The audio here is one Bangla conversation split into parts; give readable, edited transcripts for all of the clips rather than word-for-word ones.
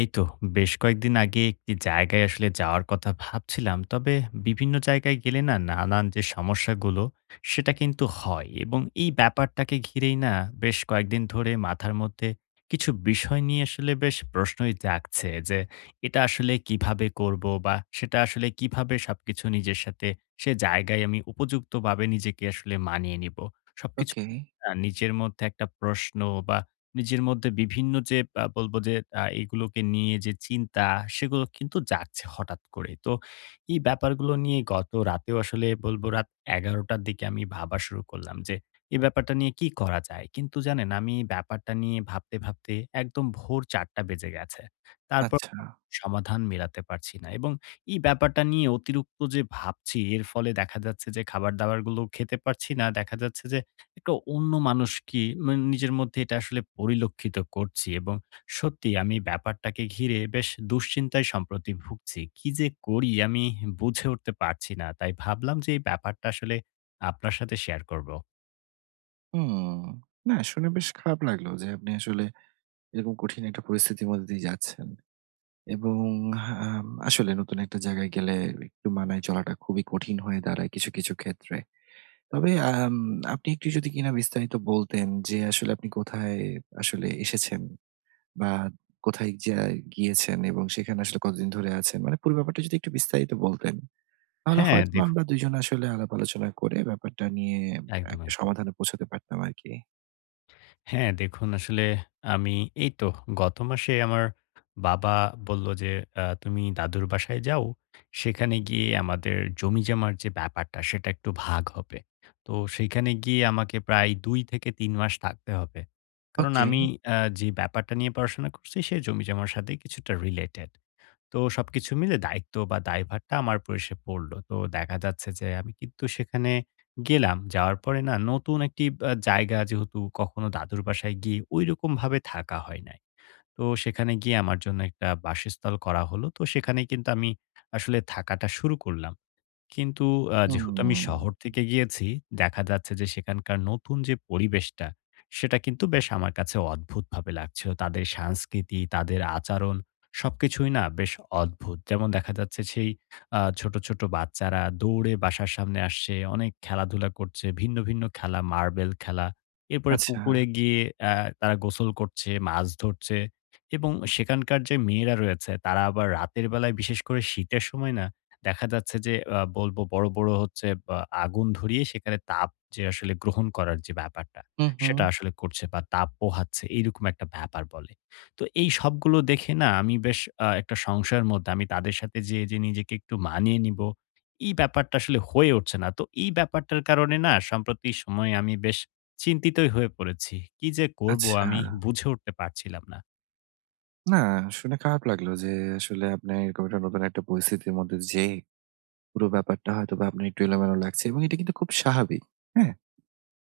এই তো বেশ কয়েকদিন আগে একটি জায়গায় আসলে যাওয়ার কথা ভাবছিলাম। তবে বিভিন্ন জায়গায় গেলে না নানান যে সমস্যাগুলো সেটা কিন্তু হয় এবং এই ব্যাপারটাকে ঘিরেই না বেশ কয়েকদিন ধরে মাথার মধ্যে কিছু বিষয় নিয়ে আসলে বেশ প্রশ্নই জাগছে যে এটা আসলে কিভাবে করব বা সেটা আসলে কিভাবে সবকিছু নিজের সাথে সে জায়গায় আমি উপযুক্তভাবে নিজেকে আসলে মানিয়ে নিব। সবকিছু ওকে, নিজের মধ্যে একটা প্রশ্ন বা নিজের মধ্যে বিভিন্ন যে বলব যে এগুলোকে নিয়ে যে চিন্তা সেগুলো কিন্তু জাগছে হঠাৎ করে। তো এই ব্যাপারগুলো নিয়ে গত রাতেও আসলে বলব রাত ১১:০০ র দিকে আমি ভাবা শুরু করলাম যে এই ব্যাপারটা নিয়ে কি করা যায়? কিন্তু জানেন আমি এই ব্যাপারটা নিয়ে ভাবতে, ভাবতে একদম ভোর ৪:০০ বেজে গেছে। তারপর আচ্ছা। সমাধান মেলাতে পারছি না এবং এই ব্যাপারটা নিয়ে অতিরিক্ত যে ভাবছি এর ফলে দেখা যাচ্ছে যে খাবার-দাবারগুলো খেতে পারছি না। দেখা যাচ্ছে যে একটা অন্য মানুষ কি মানে নিজের মধ্যে এটা আসলে পরিলক্ষিত করছি এবং সত্যি আমি ব্যাপারটাকে ঘিরে বেশ দুশ্চিন্তায় সম্প্রতি ভুগছি। কি যে করি আমি বুঝে উঠতে পারছি না। তাই ভাবলাম যে এই ব্যাপারটা আসলে আপনার সাথে শেয়ার করব। হুম। না শুনে বেশ খারাপ লাগলো যে আপনি আসলে এরকম কঠিন একটা পরিস্থিতির মধ্যে দিয়ে যাচ্ছেন। এবং আসলে নতুন একটা জায়গায় গেলে একটু মানায় চলাটা খুবই কঠিন হয়ে দাঁড়ায় কিছু, কিছু ক্ষেত্রে। তবে আপনি একটু যদি কিনা বিস্তারিত বলতেন যে আসলে আপনি কোথায় আসলে এসেছেন বা কোথায় গিয়েছেন এবং সেখানে আসলে কতদিন ধরে আছেন? মানে পুরো ব্যাপারটা যদি একটু বিস্তারিত বলতেন। তাহলে হ্যাঁ, হয়তোবা দেখুন আমরা দুজনে আসলে আলাপ আলোচনা করে ব্যাপারটা নিয়ে একদম, একটা একদম। সমাধানে পৌঁছাতে পারতাম আরকি। হ্যাঁ, দেখুন আসলে আমি এই তো গত মাসে আমার বাবা বলল যে, "তুমি দাদুর বাসায় যাও। সেখানে গিয়ে আমাদের জমিজমার যে ব্যাপারটা সেটা একটু ভাগ হবে।" তো সেইখানে গিয়ে আমাকে প্রায় ২ থেকে ৩ মাস থাকতে হবে। কারণ ওকে। আমি যে ব্যাপারটা নিয়ে পড়াশোনা করছি সে জমিজমার সাথে কিছুটা রিলেটেড। তো সবকিছু মিলে দায়িত্ব বা দায়ভারটা আমার উপর এসে পড়ল। তো দেখা যাচ্ছে যে আমি কিন্তু সেখানে গেলাম। যাওয়ার পরে না নতুন একটি জায়গা যেহেতু কখনো দাদুর বাসায় গিয়ে ঐরকমভাবে থাকা হয় নাই। তো সেখানে গিয়ে আমার জন্য একটা বাসস্থল করা হলো। তো সেখানেই কিন্তু আমি আসলে থাকাটা শুরু করলাম। কিন্তু যেহেতু আমি হুম। শহর থেকে গিয়েছি, দেখা যাচ্ছে যে সেখানকার নতুন যে পরিবেশটা, সেটা কিন্তু বেশ আমার কাছে অদ্ভুতভাবে লাগছিল। তাদের সংস্কৃতি, তাদের আচরণ সবকিছুই না বেশ অদ্ভুত। যেমন দেখা যাচ্ছে সেই ছোট, ছোট বাচ্চারা দৌড়ে বাসার সামনে আসছে, অনেক খেলাধুলা করছে, ভিন্ন, ভিন্ন খেলা, মার্বেল খেলা। এরপরে আচ্ছা। পুকুরে গিয়ে আ তারা গোসল করছে, মাছ ধরছে এবং সেখানকার যে মেয়েরা রয়েছে, তারা আবার রাতের বেলায় বিশেষ করে শীতের সময় না দেখা যাচ্ছে যে বলবো বড়, বড় হচ্ছে বা আগুন ধরিয়ে সেখানে তাপ যে আসলে গ্রহণ করার যে ব্যাপারটা, হুম, হুম। সেটা আসলে করছে বা তাপ পোহাচ্ছে এইরকম একটা ব্যাপার বলে। তো এই সবগুলো দেখে না আমি বেশ একটা সংশয়ের মধ্যে আমি তাদের সাথে যেয়ে যে নিজেকে একটু মানিয়ে নিবো, এই ব্যাপারটা আসলে হয়ে উঠছে না। তো এই ব্যাপারটার কারণে না সম্প্রতি সময়ে আমি বেশ চিন্তিতই হয়ে পড়েছি। কি যে করব আচ্ছা। আমি বুঝে উঠতে পারছিলাম না। না শুনে খারাপ লাগলো যে আসলে আপনার এরকম একটা নতুন একটা পরিস্থিতির মধ্যে যেয়ে পুরো ব্যাপারটা হয়তোবা আপনার একটু এলোমেলো লাগছে এবং এটা কিন্তু খুব স্বাভাবিক। হ্যাঁ?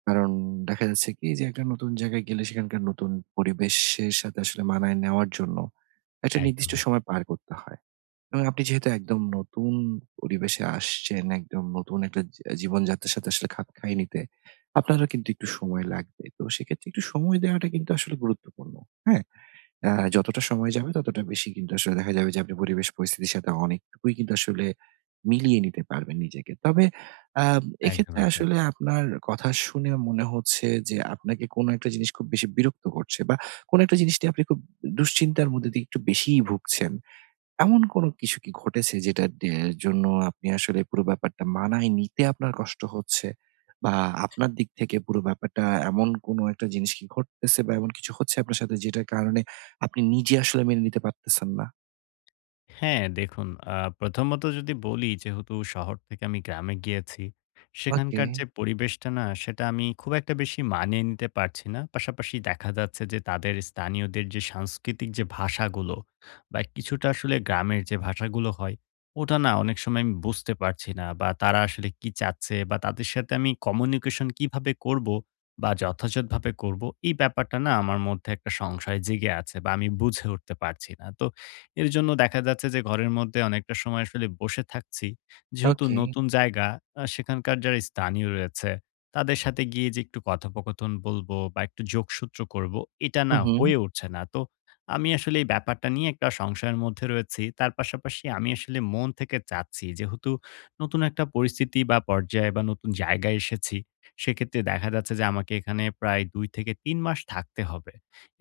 কারণ দেখা যাচ্ছে কি যে একটা নতুন জায়গায় গেলে সেখানকার নতুন পরিবেশের সাথে আসলে মানায় নেওয়ার জন্য একটা একদম, নির্দিষ্ট সময় একদম। পার করতে হয়। এবং আপনি যেহেতু একদম নতুন পরিবেশে আসছেন, একদম নতুন একটা জীবনযাত্রার সাথে আসলে খাপ খাইয়ে নিতে, আপনারও কিন্তু একটু সময় লাগবে। তো সেক্ষেত্রে একটু সময় দেওয়াটা কিন্তু আসলে গুরুত্বপূর্ণ। হ্যাঁ? যতটা সময় যাবে ততটা বেশি কিন্তু আসলে দেখা যাবে যে আপনি পরিবেশ পরিস্থিতির সাথে অনেকটুকুই কিন্তু আসলে মিলিয়ে নিতে পারবেন নিজেকে। তবে একদম, এক্ষেত্রে একদম। আসলে আপনার কথা শুনে মনে হচ্ছে যে আপনাকে কোনো একটা জিনিস খুব বেশি বিরক্ত করছে বা কোনো একটা জিনিস নিয়ে আপনি খুব দুশ্চিন্তার মধ্যে দিয়ে একটু বেশিই ভুগছেন। এমন কোনো কিছু কি ঘটেছে যেটার জন্য আপনি আসলে পুরো ব্যাপারটা মানায় নিতে আপনার কষ্ট হচ্ছে? বা আপনার দিক থেকে পুরো ব্যাপারটা এমন কোনো একটা জিনিস কি ঘটতেছে বা এমন কিছু হচ্ছে আপনার সাথে যেটার কারণে আপনি নিজে আসলে মেনে নিতে পারতেছেন না? হ্যাঁ, দেখুন প্রথমত যদি বলি যেহেতু শহর থেকে আমি গ্রামে গিয়েছি, ওকে, সেখানকার যে পরিবেশটা না সেটা আমি খুব একটা বেশি মানিয়ে নিতে পারছি না। পাশাপাশি দেখা যাচ্ছে যে তাদের স্থানীয়দের যে সাংস্কৃতিক যে ভাষাগুলো বা কিছুটা আসলে গ্রামের যে ভাষাগুলো হয়, ওটা না অনেক সময় আমি বুঝতে পারছি না বা তারা আসলে কি চাচ্ছে বা তাদের সাথে আমি কমিউনিকেশন কিভাবে করব বা যথাযথভাবে করব, এই ব্যাপারটা না আমার মধ্যে একটা সংশয় জেগে আছে বা আমি বুঝে উঠতে পারছি না। তো এর জন্য দেখা যাচ্ছে যে ঘরের মধ্যে অনেকটা সময় আসলে বসে থাকছি। যেহেতু ওকে। নতুন জায়গা সেখানকার যারা স্থানীয় রয়েছে, তাদের সাথে গিয়ে যে একটু কথোপকথন বলবো বা একটু যোগসূত্র করব, এটা হু, না হুম। হয়ে উঠছে না। তো আমি আসলে এই ব্যাপারটা নিয়ে একটা সংশয়ের মধ্যে রয়েছি। তার পাশাপাশি আমি আসলে মন থেকে চাচ্ছি যেহেতু নতুন একটা পরিস্থিতি বা পর্যায়ে বা নতুন জায়গায় এসেছি, সেক্ষেত্রে দেখা যাচ্ছে যে আমাকে এখানে প্রায় ২ থেকে ৩ মাস থাকতে হবে।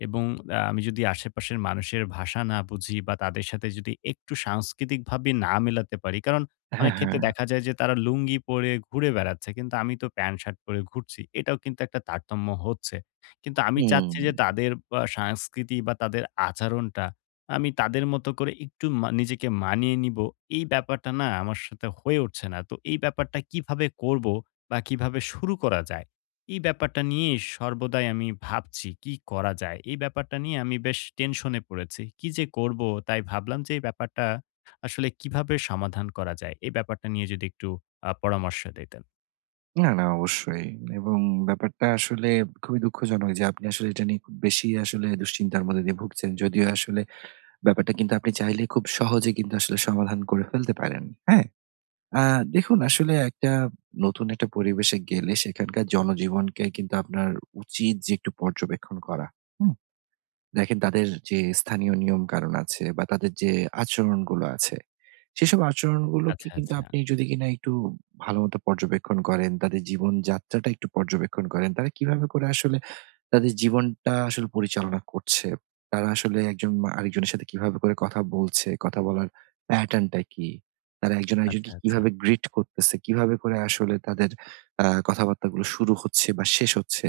এবং আমি যদি আশেপাশের মানুষের ভাষা না বুঝি বা তাদের সাথে যদি একটু সাংস্কৃতিকভাবে না মেলাতে পারি। কারণ হ্যাঁ, অনেক হ্যাঁ। ক্ষেত্রে দেখা যায় যে তারা লুঙ্গি পরে ঘুরে বেড়াচ্ছে। কিন্তু আমি তো প্যান্ট শার্ট পরে ঘুরছি। এটাও কিন্তু একটা তারতম্য হচ্ছে। কিন্তু আমি চাচ্ছি হুম। যে তাদের সংস্কৃতি বা তাদের আচরণটা আমি তাদের মতো করে একটু নিজেকে মানিয়ে নিব। এই ব্যাপারটা না আমার সাথে হয়ে উঠছে না। তো এই ব্যাপারটা কিভাবে করব বা কিভাবে শুরু করা যায়? এই ব্যাপারটা নিয়ে সর্বদাই আমি ভাবছি কি করা যায়? এই ব্যাপারটা নিয়ে আমি বেশ টেনশনে পড়েছি। কি যে করব? তাই ভাবলাম যে এই ব্যাপারটা আসলে কিভাবে সমাধান করা যায়? এই ব্যাপারটা নিয়ে যদি একটু পরামর্শ দিতেন। না, না অবশ্যই। এবং ব্যাপারটা আসলে খুবই দুঃখজনক যে আপনি আসলে এটা নিয়ে খুব বেশি আসলে দুশ্চিন্তার মধ্যে দিয়ে ভুগছেন। যদিও আসলে ব্যাপারটা কিন্তু আপনি চাইলে খুব সহজে কিন্তু আসলে সমাধান করে ফেলতে পারেন। হ্যাঁ? আ দেখুন আসলে একটা নতুন একটা পরিবেশে গেলে সেখানকার জনজীবনকে কিন্তু আপনার উচিত যে একটু পর্যবেক্ষণ করা। হুম? দেখেন তাদের যে স্থানীয় নিয়ম-কানুন আছে বা তাদের যে আচরণগুলো আছে, সেসব আচরণগুলোকে আচ্ছা, কিন্তু আচ্ছা, আপনি যদি কিনা একটু ভালোমতো পর্যবেক্ষণ করেন, তাদের জীবনযাত্রাটা একটু পর্যবেক্ষণ করেন, তারা কিভাবে করে আসলে তাদের জীবনটা আসলে পরিচালনা করছে। তারা আসলে একজন মা আরেকজনের সাথে কিভাবে করে কথা বলছে, কথা বলার প্যাটার্ন টা কি? তারা একজন আচ্ছা, আরেকজনকে আচ্ছা। কিভাবে গ্রিট করতেছে, কিভাবে করে আসলে তাদের কথাবার্তাগুলো শুরু হচ্ছে বা শেষ হচ্ছে।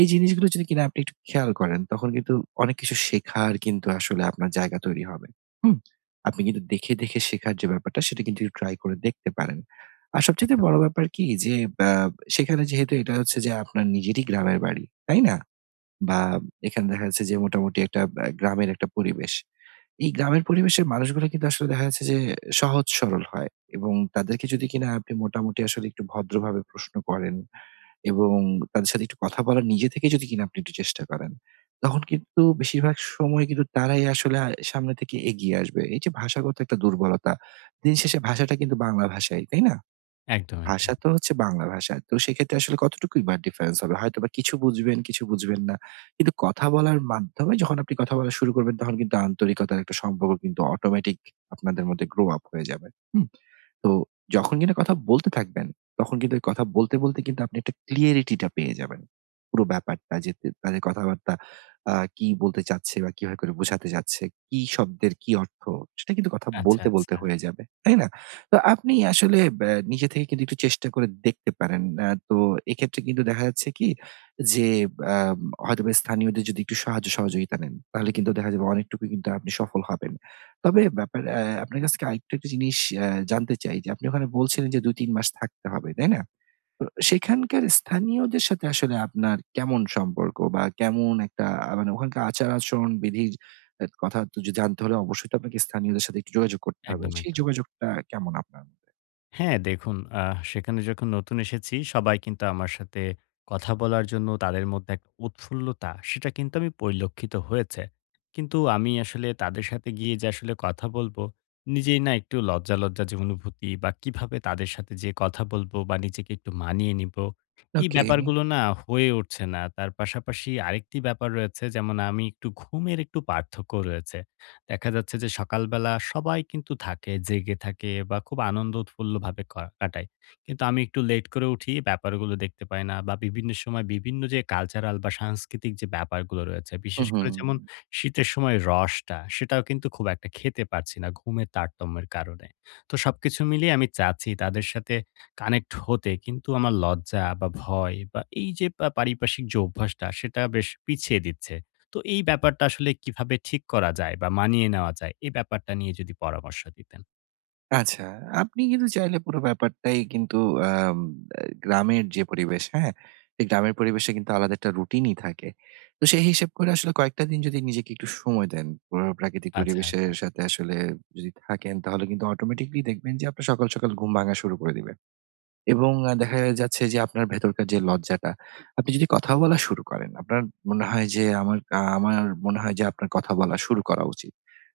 এই জিনিসগুলো যদি কিনা আপনি একটু খেয়াল করেন, তখন কিন্তু অনেক কিছু শেখার কিন্তু আসলে আপনার জায়গা তৈরি হবে। হুম? আপনি কিন্তু দেখে, দেখে শেখার যে ব্যাপারটা সেটা কিন্তু ট্রাই করে দেখতে পারেন। আর সবচাইতে একদম, বড় ব্যাপার কি যে, আ সেখানে যেহেতু এটা হচ্ছে যে আপনার নিজেরই গ্রামের বাড়ি, তাই না? বা এখানে দেখা যাচ্ছে যে মোটামুটি একটা গ্রামের একটা পরিবেশ। এই গ্রামের পরিবেশের মানুষগুলো কিন্তু আসলে দেখা যাচ্ছে যে সহজ সরল হয় এবং তাদেরকে যদি কিনা আপনি মোটামুটি আসলে একটু ভদ্রভাবে প্রশ্ন করেন এবং তাদের সাথে একটু কথা বলার নিজে থেকে যদি কিনা আপনি একটু চেষ্টা করেন, তখন কিন্তু বেশিরভাগ সময় কিন্তু তারাই আসলে সামনে থেকে এগিয়ে আসবে। এই যে ভাষাগত একটা দুর্বলতা, দিন শেষে ভাষাটা কিন্তু বাংলা ভাষাই, তাই না? একদম, একদম। ভাষা তো হচ্ছে বাংলা ভাষা। তো সেক্ষেত্রে আসলে কতটুকুই বা ডিফারেন্স হবে? হয়তোবা কিছু বুঝবেন, কিছু বুঝবেন না। কিন্তু কথা বলার মাধ্যমে যখন আপনি কথা বলা শুরু করবেন, তখন কিন্তু আন্তরিকতার একটা সম্পর্ক কিন্তু অটোমেটিক আপনাদের মধ্যে গ্রো আপ হয়ে যাবে। হুম? তো যখন কিনা কথা বলতে থাকবেন, তখন কিন্তু এই কথা বলতে, বলতে কিন্তু আপনি একটা clarity টা পেয়ে যাবেন। পুরো ব্যাপারটা যে তাদের কথাবার্তা কি বলতে চাচ্ছে বা কিভাবে করে বোঝাতে চাচ্ছে, কি শব্দের কি অর্থ, সেটা কিন্তু কথা আচ্ছা, বলতে, বলতে আচ্ছা। হয়ে যাবে। তাই না? তো আপনি আসলে নিজে থেকে কিন্তু একটু চেষ্টা করে দেখতে পারেন। তো এক্ষেত্রে কিন্তু দেখা যাচ্ছে কি যে আম হয়তোবা স্থানীয়দের যদি একটু সাহায্য সহযোগিতা নেন, তাহলে কিন্তু দেখা যাবে অনেকটুকুই কিন্তু আপনি সফল হবেন। তবে ব্যাপার আপনার কাছ থেকে একটা জিনিস আ জানতে চাই যে আপনি ওখানে বলছিলেন যে ২-৩ মাস থাকতে হবে, তাই না? তো সেখানকার স্থানীয়দের সাথে আসলে আপনার কেমন সম্পর্ক বা কেমন একটা মানে ওখানকার আচার-আচরণ বিধির এ কথা তো যদি জানতে হলে অবশ্যই তো আপনাকে স্থানীয়দের সাথে একটু যোগাযোগ করতে হবে। একদম, সেই একদম। যোগাযোগটা কেমন আপনার মতে? হ্যাঁ, দেখুন সেখানে যখন নতুন এসেছি সবাই কিন্তু আমার সাথে কথা বলার জন্য তাদের মধ্যে একটা উৎফুল্লতা সেটা কিন্তু আমি পরিলক্ষিত হয়েছে। কিন্তু আমি আসলে তাদের সাথে গিয়ে যে আসলে কথা বলবো, নিজেই না একটু লজ্জা, লজ্জা যে অনুভূতি বা কিভাবে তাদের সাথে যেয়ে কথা বলবো বা নিজেকে একটু মানিয়ে নিবো, এই ওকে। ব্যাপারগুলো না হয়ে উঠছে না। তার পাশাপাশি আরেকটি ব্যাপার রয়েছে যেমন আমি একটু ঘুমের একটু পার্থক্য রয়েছে। দেখা যাচ্ছে যে সকালবেলা সবাই কিন্তু থাকে, জেগে থাকে বা খুব আনন্দ উৎফুল্লভাবে কাটায়। কিন্তু আমি একটু লেট করে উঠি, ব্যাপারগুলো দেখতে পাই না বা বিভিন্ন সময় বিভিন্ন যে কালচারাল বা সাংস্কৃতিক যে ব্যাপারগুলো রয়েছে, হু, বিশেষ হুম। করে যেমন শীতের সময় রসটা, সেটাও কিন্তু খুব একটা খেতে পারছি না ঘুমের তারতম্যের কারণে। তো সবকিছু মিলিয়ে আমি চাচ্ছি তাদের সাথে কানেক্ট হতে, কিন্তু আমার লজ্জা বা ভয় বা এই যে পারিপার্শ্বিক যে অভ্যাসটা, সেটা বেশ পিছিয়ে দিচ্ছে। তো এই ব্যাপারটা আসলে কিভাবে ঠিক করা যায় বা মানিয়ে নেওয়া যায়, এই ব্যাপারটা নিয়ে যদি পরামর্শ দিতেন। আচ্ছা, আপনি কিন্তু চাইলে পুরো ব্যাপারটাই কিন্তু আম আ গ্রামের যে পরিবেশ, হ্যাঁ? এই গ্রামের পরিবেশে কিন্তু আলাদা একটা রুটিনই থাকে। তো সেই হিসেব করে আসলে কয়েকটা দিন যদি নিজেকে একটু সময় দেন, পুরো প্রাকৃতিক আচ্ছা, আচ্ছা। পরিবেশের সাথে আসলে যদি থাকেন, তাহলে কিন্তু অটোমেটিকলি দেখবেন যে আপনার সকাল, সকাল ঘুম ভাঙা শুরু করে দিবে। এবং দেখা যাচ্ছে যে আপনার ভেতরকার যে লজ্জাটা, আপনি যদি কথা বলা শুরু করেন, আপনার মনে হয় যে আমার মনে হয় যে আপনার কথা বলা শুরু করা উচিত।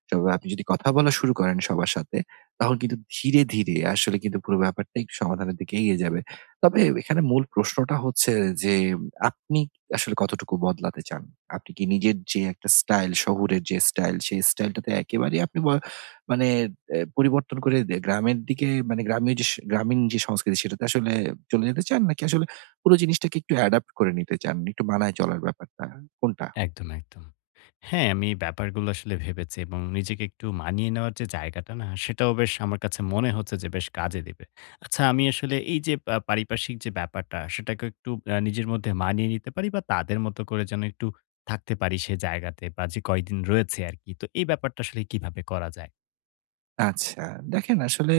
তবে আপনি যদি কথা বলা শুরু করেন সবার সাথে, তখন কিন্তু ধীরে, ধীরে আসলে কিন্তু পুরো ব্যাপারটা একটু সমাধানের দিকে এগিয়ে যাবে। তবে এখানে মূল প্রশ্নটা হচ্ছে যে আপনি আসলে কতটুকু বদলাতে চান? আপনি কি নিজের যে একটা স্টাইল, শহুরের যে স্টাইল, সেই স্টাইলটাতে একেবারেই আপনি মানে পরিবর্তন করে গ্রামের দিকে মানে গ্রামীয় যে স গ্রামীণ যে সংস্কৃতি সেটাতে আসলে চলে যেতে চান? নাকি আসলে পুরো জিনিসটাকে একটু অ্যাডাপ্ট করে নিতে চান? একটু মানায় চলার ব্যাপারটা কোনটা? একদম, একদম। হ্যাঁ, আমি এই ব্যাপারগুলো আসলে ভেবেছি এবং নিজেকে একটু মানিয়ে নেওয়ার যে জায়গাটা না, সেটাও বেশ আমার কাছে মনে হচ্ছে যে বেশ কাজে দিবে। আচ্ছা, আমি আসলে এই যে পারিপার্শ্বিক যে ব্যাপারটা, সেটাকে একটু নিজের মধ্যে মানিয়ে নিতে পারি বা তাদের মতো করে যেন একটু থাকতে পারি সে জায়গাতে বা যে কয়দিন রয়েছে আরকি। তো এই ব্যাপারটা আসলে কিভাবে করা যায়? আচ্ছা দেখেন আসলে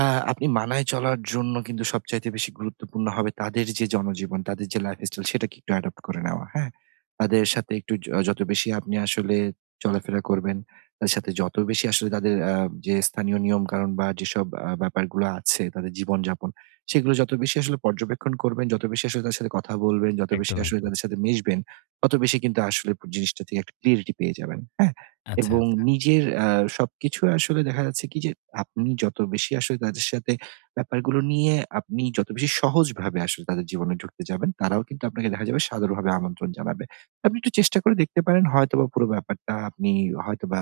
আ আপনি মানায় চলার জন্য কিন্তু সবচাইতে বেশি গুরুত্বপূর্ণ হবে তাদের যে জনজীবন, তাদের যে লাইফস্টাইল সেটাকে একটু অ্যাডপ্ট করে নেওয়া, হ্যাঁ? তাদের সাথে একটু যত বেশি আপনি আসলে চলাফেরা করবেন, তাদের সাথে যত বেশি আসলে তাদের যে স্থানীয় নিয়মকানুন বা যেসব ব্যাপারগুলো আছে তাদের জীবনযাপন, সেগুলো যত বেশি আসলে পর্যবেক্ষণ করবেন, যত বেশি আসলে তাদের সাথে কথা বলবেন, যত বেশি একদম, আসলে একদম। তাদের সাথে মিশবেন, তত বেশি কিন্তু আসলে জিনিসটা থেকে একটা ক্লিয়ারিটি পেয়ে যাবেন, হ্যাঁ? আচ্ছা, এবং আচ্ছা। নিজের সবকিছু আসলে দেখা যাচ্ছে কি যে আপনি যত বেশি আসলে তাদের সাথে ব্যাপারগুলো নিয়ে আপনি যত বেশি সহজভাবে আসলে তাদের জীবনে ঢুকতে যাবেন, তারাও কিন্তু আপনাকে দেখা যাবে সাদরভাবে আমন্ত্রণ জানাবে। আপনি একটু চেষ্টা করে দেখতে পারেন হয়তোবা পুরো ব্যাপারটা আপনি হয়তোবা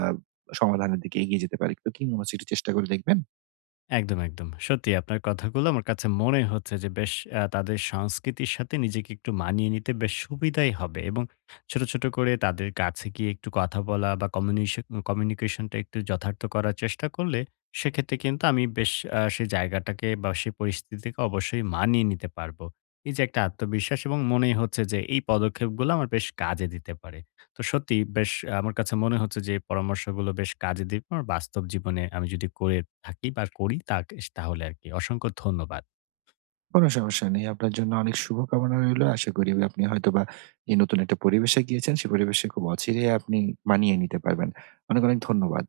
সমাধানের দিকে এগিয়ে যেতে পারেন। তো কি মনে হচ্ছে একটু চেষ্টা করে দেখবেন? একদম, একদম। সত্যি আপনার কথাগুলো আমার কাছে মনে হচ্ছে যে বেশ তাদের সংস্কৃতির সাথে নিজেকে একটু মানিয়ে নিতে বেশ সুবিধাই হবে এবং ছোট, ছোট করে তাদের কাছে গিয়ে একটু কথা বলা বা কমিউনিকেশন টা একটু যথার্থ করার চেষ্টা করলে সেক্ষেত্রে কিন্তু আমি বেশ সেই জায়গাটাকে বা সেই পরিস্থিতিকে অবশ্যই মানিয়ে নিতে পারবো। এই যে একটা আত্মবিশ্বাস এবং মনেই হচ্ছে যে এই পদক্ষেপগুলো আমার বেশ কাজে দিতে পারে। তো সত্যি বেশ আমার কাছে মনে হচ্ছে যে এই পরামর্শগুলো বেশ কাজে দিবে আমার বাস্তব জীবনে আমি যদি করে থাকি বা করি তাহলে আর কি। অসংখ্য ধন্যবাদ। কোন সমস্যা নেই। আপনার জন্য অনেক শুভকামনা রইলো। আশা করি আপনি হয়তোবা এই নতুন একটা পরিবেশে গিয়েছেন, সে পরিবেশে খুব অচিরেই আপনি মানিয়ে নিতে পারবেন। অনেক, অনেক ধন্যবাদ।